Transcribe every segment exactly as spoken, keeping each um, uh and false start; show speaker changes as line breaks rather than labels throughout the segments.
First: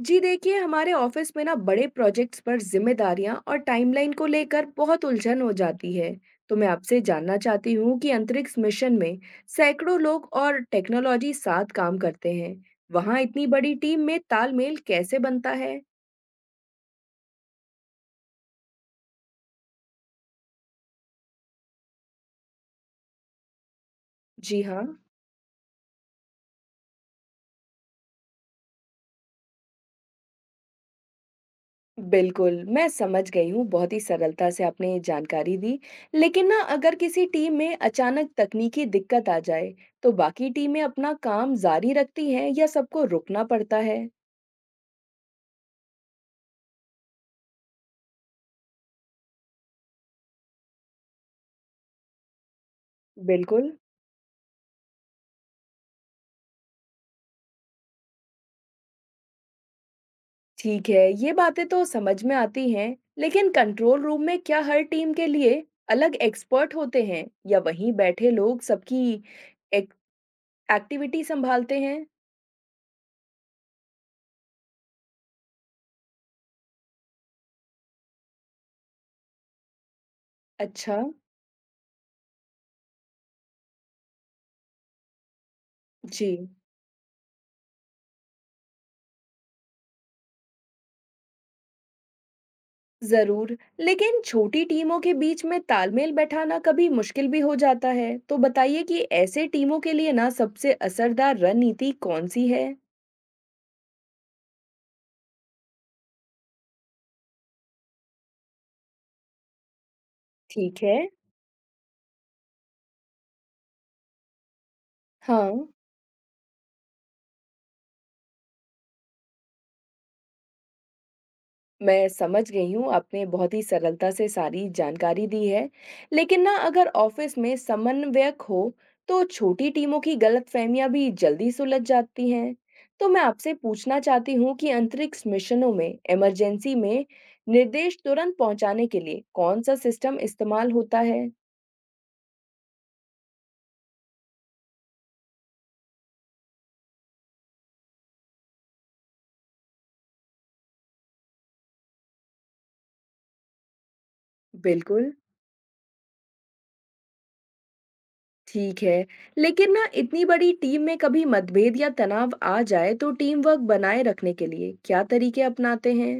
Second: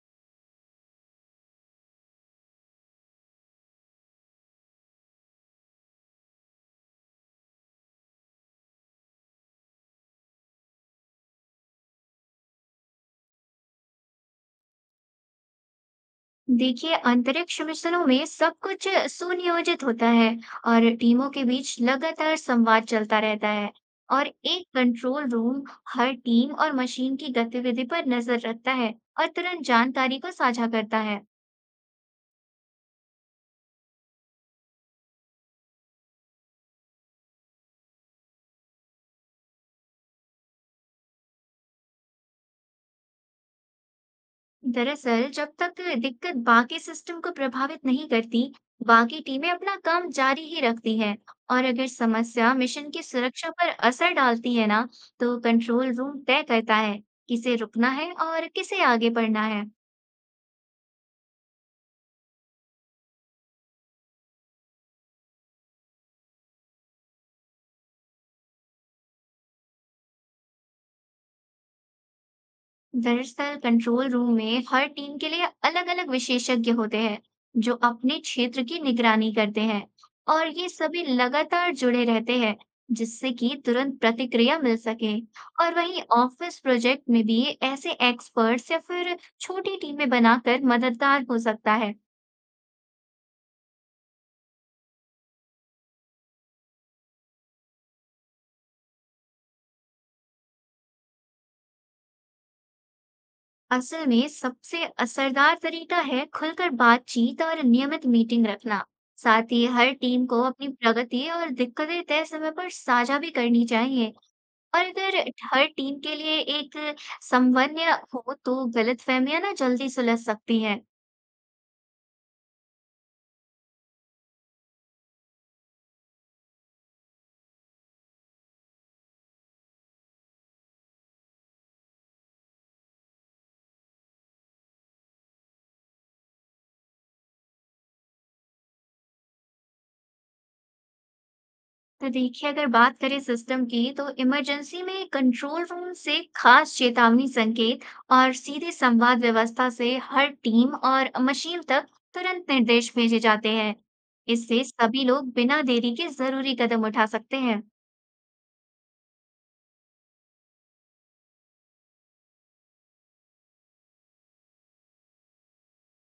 जी देखिए, हमारे ऑफिस में ना बड़े प्रोजेक्ट्स पर जिम्मेदारियां और टाइमलाइन को लेकर बहुत उलझन हो जाती है। तो मैं आपसे जानना चाहती हूँ कि अंतरिक्ष मिशन में सैकड़ों लोग और टेक्नोलॉजी साथ काम करते हैं। वहां इतनी बड़ी टीम में तालमेल कैसे बनता है?
देखिए, अंतरिक्ष मिशनों में सब कुछ सुनियोजित होता है और टीमों के बीच लगातार संवाद चलता रहता है। और
जी
एक
हाँ।
कंट्रोल रूम हर टीम और मशीन की गतिविधि पर नजर रखता है और तुरंत जानकारी को साझा करता है।
बिल्कुल, मैं समझ गई हूँ। बहुत ही सरलता से आपने जानकारी दी। लेकिन ना अगर किसी टीम में अचानक तकनीकी दिक्कत आ जाए, तो बाकी टीमें अपना काम जारी रखती हैं या सबको रुकना पड़ता है?
दरअसल, जब तक दिक्कत बाकी सिस्टम को प्रभावित नहीं करती, बाकी टीमें अपना काम जारी ही रखती हैं। और अगर समस्या मिशन की सुरक्षा पर
बिल्कुल।
असर डालती है ना, तो कंट्रोल रूम तय करता है किसे रुकना है और किसे आगे बढ़ना है।
ठीक है, ये बातें तो समझ में आती हैं, लेकिन कंट्रोल रूम में क्या हर टीम के लिए अलग एक्सपर्ट होते हैं या वहीं बैठे लोग सबकी एक, एक्टिविटी संभालते हैं?
दरअसल, कंट्रोल रूम में हर टीम के लिए अलग-अलग विशेषज्ञ होते हैं जो अपने क्षेत्र की निगरानी करते हैं और ये
अच्छा।
सभी लगातार जुड़े रहते हैं जिससे कि तुरंत प्रतिक्रिया मिल सके। और वहीं
जी।
ऑफिस प्रोजेक्ट में भी ऐसे एक्सपर्ट्स या फिर छोटी टीमें बनाकर मददगार हो सकता है।
जरूर, लेकिन छोटी टीमों के बीच में तालमेल बैठाना कभी मुश्किल भी हो जाता है, तो बताइए कि ऐसे टीमों के लिए ना सबसे असरदार रणनीति कौन सी है?
असल में सबसे असरदार तरीका है खुलकर बातचीत और नियमित मीटिंग रखना। साथ ही हर टीम को अपनी
ठीक है।
प्रगति और दिक्कतें तय समय पर साझा भी करनी चाहिए। और अगर
हाँ।
हर टीम के लिए एक समन्वय हो तो गलतफहमियां ना जल्दी सुलझ सकती हैं।
मैं समझ गई हूँ, आपने बहुत ही सरलता से सारी जानकारी दी है। लेकिन ना अगर ऑफ़िस में समन्वयक हो, तो छोटी टीमों की गलतफ़हमियाँ भी जल्दी सुलझ जाती हैं। तो मैं आपसे पूछना चाहती हूँ कि अंतरिक्ष मिशनों में इमरजेंसी में निर्देश तुरंत पहुँचाने के लिए कौन-सा सिस्टम इस्तेमाल होता है?
तो देखिए, अगर बात करें सिस्टम की, तो इमरजेंसी में कंट्रोल रूम से खास चेतावनी संकेत और सीधे संवाद व्यवस्था से हर टीम और मशीन तक तुरंत निर्देश भेजे जाते हैं। इससे सभी
बिल्कुल।
लोग बिना देरी के जरूरी कदम उठा सकते हैं।
ठीक है। लेकिन ना इतनी बड़ी टीम में कभी मतभेद या तनाव आ जाए, तो टीम वर्क बनाए रखने के लिए क्या तरीके अपनाते हैं?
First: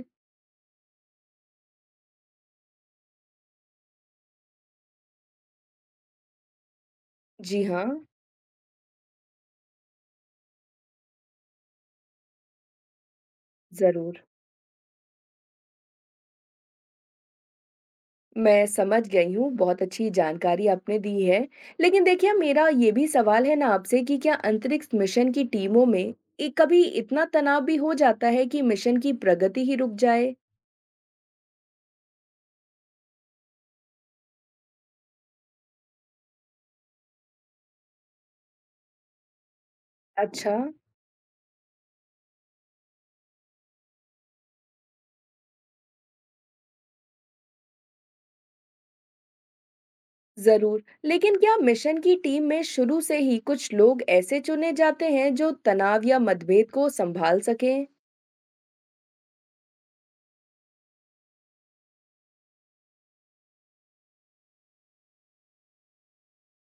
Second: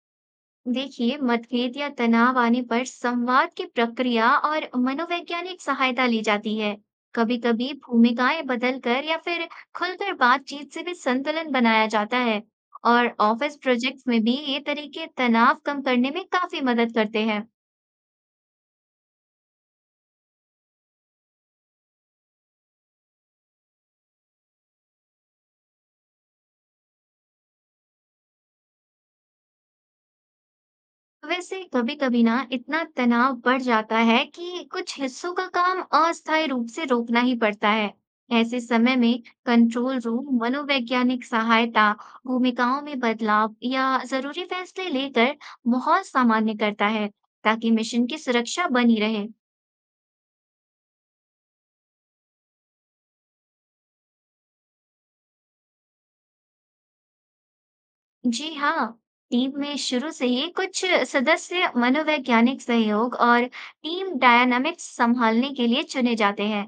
देखिए, मतभेद या तनाव आने पर संवाद की प्रक्रिया और मनोवैज्ञानिक सहायता ली जाती है। कभी
जी
कभी
हाँ।
भूमिकाएं बदलकर या फिर खुलकर बातचीत से भी संतुलन बनाया जाता है। और ऑफिस प्रोजेक्ट्स
ज़रूर।
में भी ये तरीके तनाव कम करने में काफी मदद करते हैं।
मैं समझ गई हूँ, बहुत अच्छी जानकारी आपने दी है। लेकिन देखिए मेरा ये भी सवाल है ना आपसे कि क्या अंतरिक्ष मिशन की टीमों में ए, कभी इतना तनाव भी हो जाता है कि मिशन की प्रगति ही रुक जाए?
वैसे कभी कभी ना इतना तनाव बढ़ जाता है कि कुछ हिस्सों का काम अस्थायी रूप से रोकना ही पड़ता है। ऐसे समय में कंट्रोल रूम
अच्छा।
मनोवैज्ञानिक सहायता, भूमिकाओं में बदलाव या जरूरी फैसले लेकर माहौल सामान्य करता है, ताकि मिशन की सुरक्षा बनी रहे।
ज़रूर। लेकिन क्या मिशन की टीम में शुरू से ही कुछ लोग ऐसे चुने जाते हैं जो तनाव या मतभेद को सँभाल सकें?
जी हाँ, टीम में शुरू से ही कुछ सदस्य मनोवैज्ञानिक सहयोग और टीम डायनामिक्स संभालने के लिए चुने जाते हैं।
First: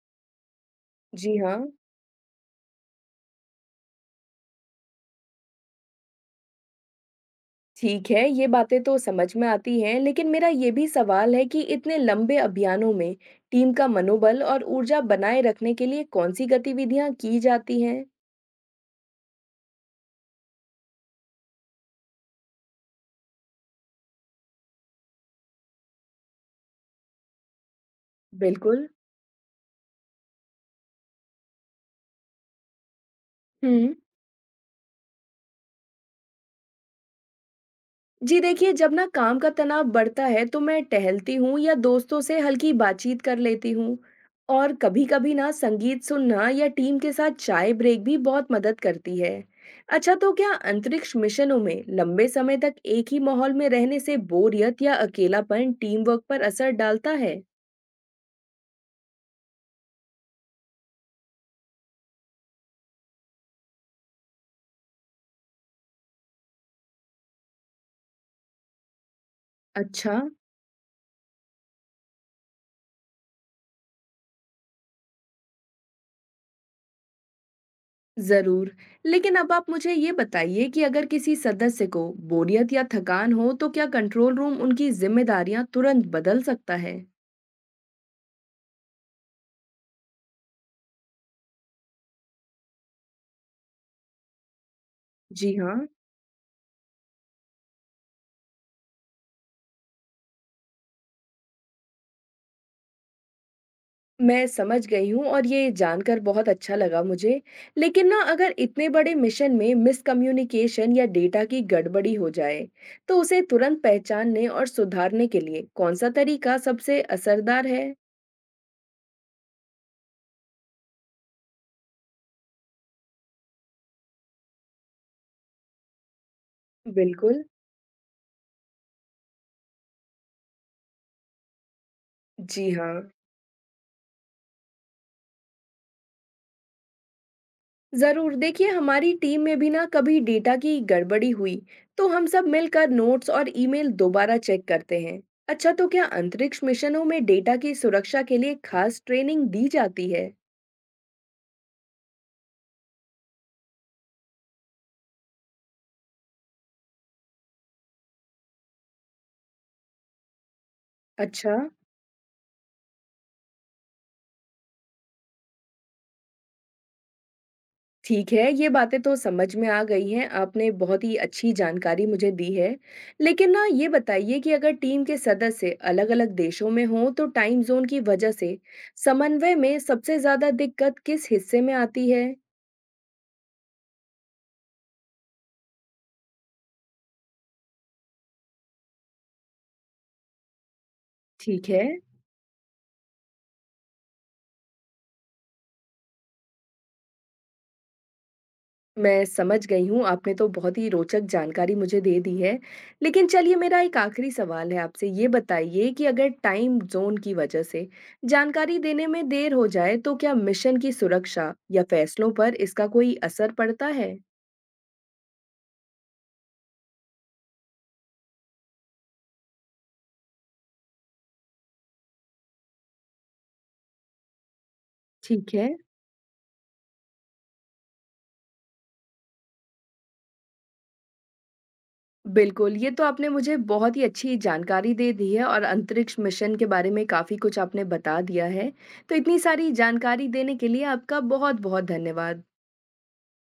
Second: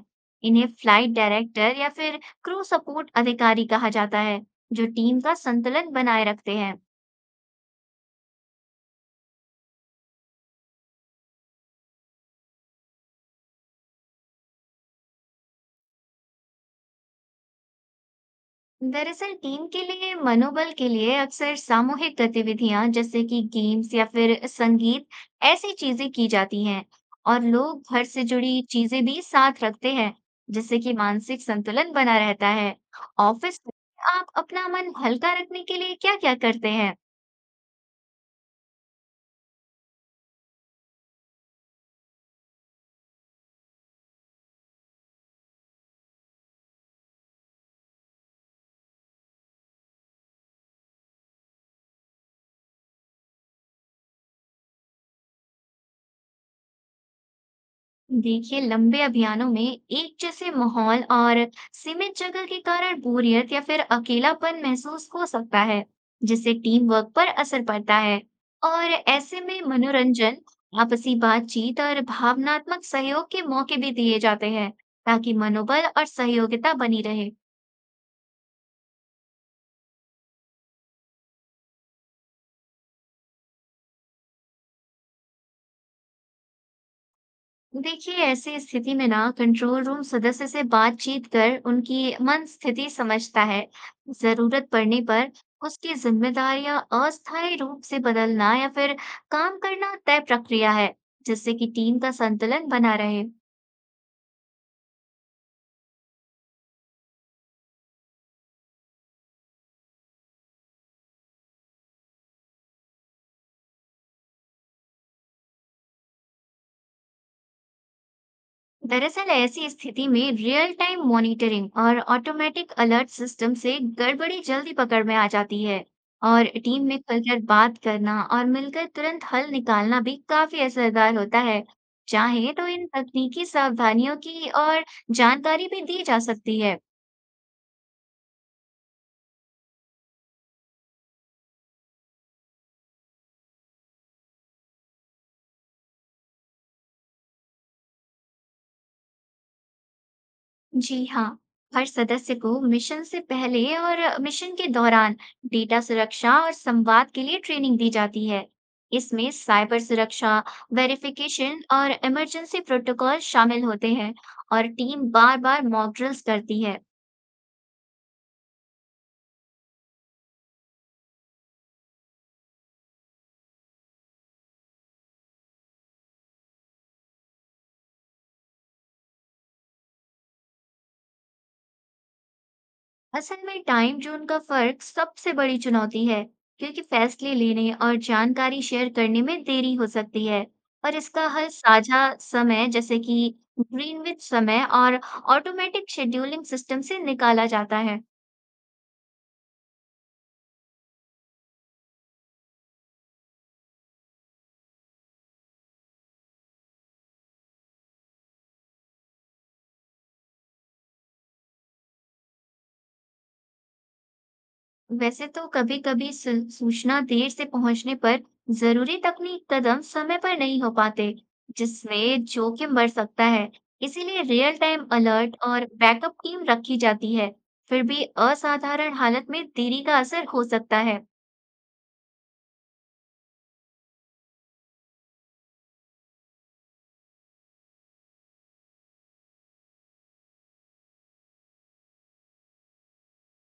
इन्हें फ्लाइट
जी हाँ।
डायरेक्टर या फिर क्रू सपोर्ट अधिकारी कहा जाता है, जो टीम का संतुलन बनाए रखते हैं।
ठीक है, ये बातें तो समझ में आती हैं, लेकिन मेरा ये भी सवाल है कि इतने लंबे अभियानों में टीम का मनोबल और ऊर्जा बनाए रखने के लिए कौन-सी गतिविधियाँ की जाती हैं?
दरअसल, टीम के लिए मनोबल के लिए अक्सर सामूहिक गतिविधियां जैसे कि गेम्स या फिर संगीत, ऐसी चीजें की जाती हैं। और लोग घर से जुड़ी
बिल्कुल।
चीजें भी साथ रखते हैं, जिससे कि मानसिक संतुलन बना रहता है। ऑफिस में
हम्म।
आप अपना मन हल्का रखने के लिए क्या-क्या करते हैं?
जी देखिए, जब ना काम का तनाव बढ़ता है तो मैं टहलती हूँ या दोस्तों से हल्की बातचीत कर लेती हूँ और कभी-कभी ना संगीत सुनना या टीम के साथ चाय ब्रेक भी बहुत मदद करती है। अच्छा, तो क्या अंतरिक्ष मिशनों में लंबे समय तक एक ही माहौल में रहने से बोरियत या अकेलापन टीम वर्क पर असर डालता है?
देखिए, लंबे अभियानों में एक जैसे माहौल और सीमित जगह के कारण बोरियत या फिर अकेलापन महसूस हो सकता है, जिससे टीम वर्क पर असर पड़ता है। और ऐसे में
अच्छा।
मनोरंजन, आपसी बातचीत और भावनात्मक सहयोग के मौके भी दिए जाते हैं, ताकि मनोबल और सहयोगिता बनी रहे।
जरूर, लेकिन अब आप मुझे ये बताइए कि अगर किसी सदस्य को बोरियत या थकान हो तो क्या कंट्रोल रूम उनकी जिम्मेदारियां तुरंत बदल सकता है?
देखिए, ऐसी स्थिति में ना कंट्रोल रूम सदस्य से बातचीत कर उनकी मन स्थिति समझता है। जरूरत पड़ने पर
जी हाँ।
उसकी जिम्मेदारियां अस्थायी रूप से बदलना या फिर काम करना तय प्रक्रिया है, जिससे कि टीम का संतुलन बना रहे।
मैं समझ गई हूँ और ये जानकर बहुत अच्छा लगा मुझे। लेकिन ना अगर इतने बड़े मिशन में मिसकम्युनिकेशन या डेटा की गड़बड़ी हो जाए, तो उसे तुरंत पहचानने और सुधारने के लिए कौन-सा तरीका सबसे असरदार है?
दरअसल, ऐसी स्थिति में रियल टाइम मॉनिटरिंग और ऑटोमेटिक अलर्ट सिस्टम से गड़बड़ी जल्दी पकड़ में आ जाती है। और टीम में खुलकर
बिल्कुल।
बात करना और मिलकर तुरंत हल निकालना भी काफी असरदार होता है। चाहे तो
जी
इन
हाँ।
तकनीकी सावधानियों की और जानकारी भी दी जा सकती है।
ज़रूर, देखिए हमारी टीम में भी ना कभी डेटा की गड़बड़ी हुई, तो हम सब मिलकर नोट्स और ईमेल दोबारा चेक करते हैं। अच्छा, तो क्या अंतरिक्ष मिशनों में डेटा की सुरक्षा के लिए खास ट्रेनिंग दी जाती है?
जी हाँ, हर सदस्य को मिशन से पहले और मिशन के दौरान डेटा सुरक्षा और संवाद के लिए ट्रेनिंग दी जाती है। इसमें साइबर सुरक्षा,
अच्छा।
वेरिफिकेशन और इमरजेंसी प्रोटोकॉल शामिल होते हैं और टीम बार-बार मॉक ड्रिल्स करती है।
ठीक है, ये बातें तो समझ में आ गई हैं, आपने बहुत ही अच्छी जानकारी मुझे दी है। लेकिन ना ये बताइए कि अगर टीम के सदस्य अलग-अलग देशों में हों, तो टाइम ज़ोन की वजह से समन्वय में सबसे ज़्यादा दिक्कत किस हिस्से में आती है?
असल में टाइम जोन का फर्क सबसे बड़ी चुनौती है, क्योंकि फैसले लेने और जानकारी शेयर करने में देरी हो सकती है, और इसका हल
ठीक है।
साझा समय जैसे कि ग्रीनविच समय और ऑटोमेटिक शेड्यूलिंग सिस्टम से निकाला जाता है।
मैं समझ गई हूँ, आपने तो बहुत ही रोचक जानकारी मुझे दे दी है। लेकिन चलिए मेरा एक आखिरी सवाल है आपसे, ये बताइए कि अगर टाइम ज़ोन की वजह से जानकारी देने में देर हो जाए, तो क्या मिशन की सुरक्षा या फैसलों पर इसका कोई असर पड़ता है?
वैसे तो कभी कभी सूचना देर से पहुंचने पर जरूरी तकनीक कदम समय पर नहीं हो पाते, जिसमें जोखिम बढ़ सकता है। इसीलिए रियल टाइम अलर्ट
ठीक
और
है।
बैकअप टीम रखी जाती है। फिर भी असाधारण हालत में देरी का असर हो सकता है।
बिल्कुल, ये तो आपने मुझे बहुत ही अच्छी जानकारी दे दी है और अंतरिक्ष मिशन के बारे में काफ़ी कुछ आपने बता दिया है। तो इतनी सारी जानकारी देने के लिए आपका बहुत-बहुत धन्यवाद।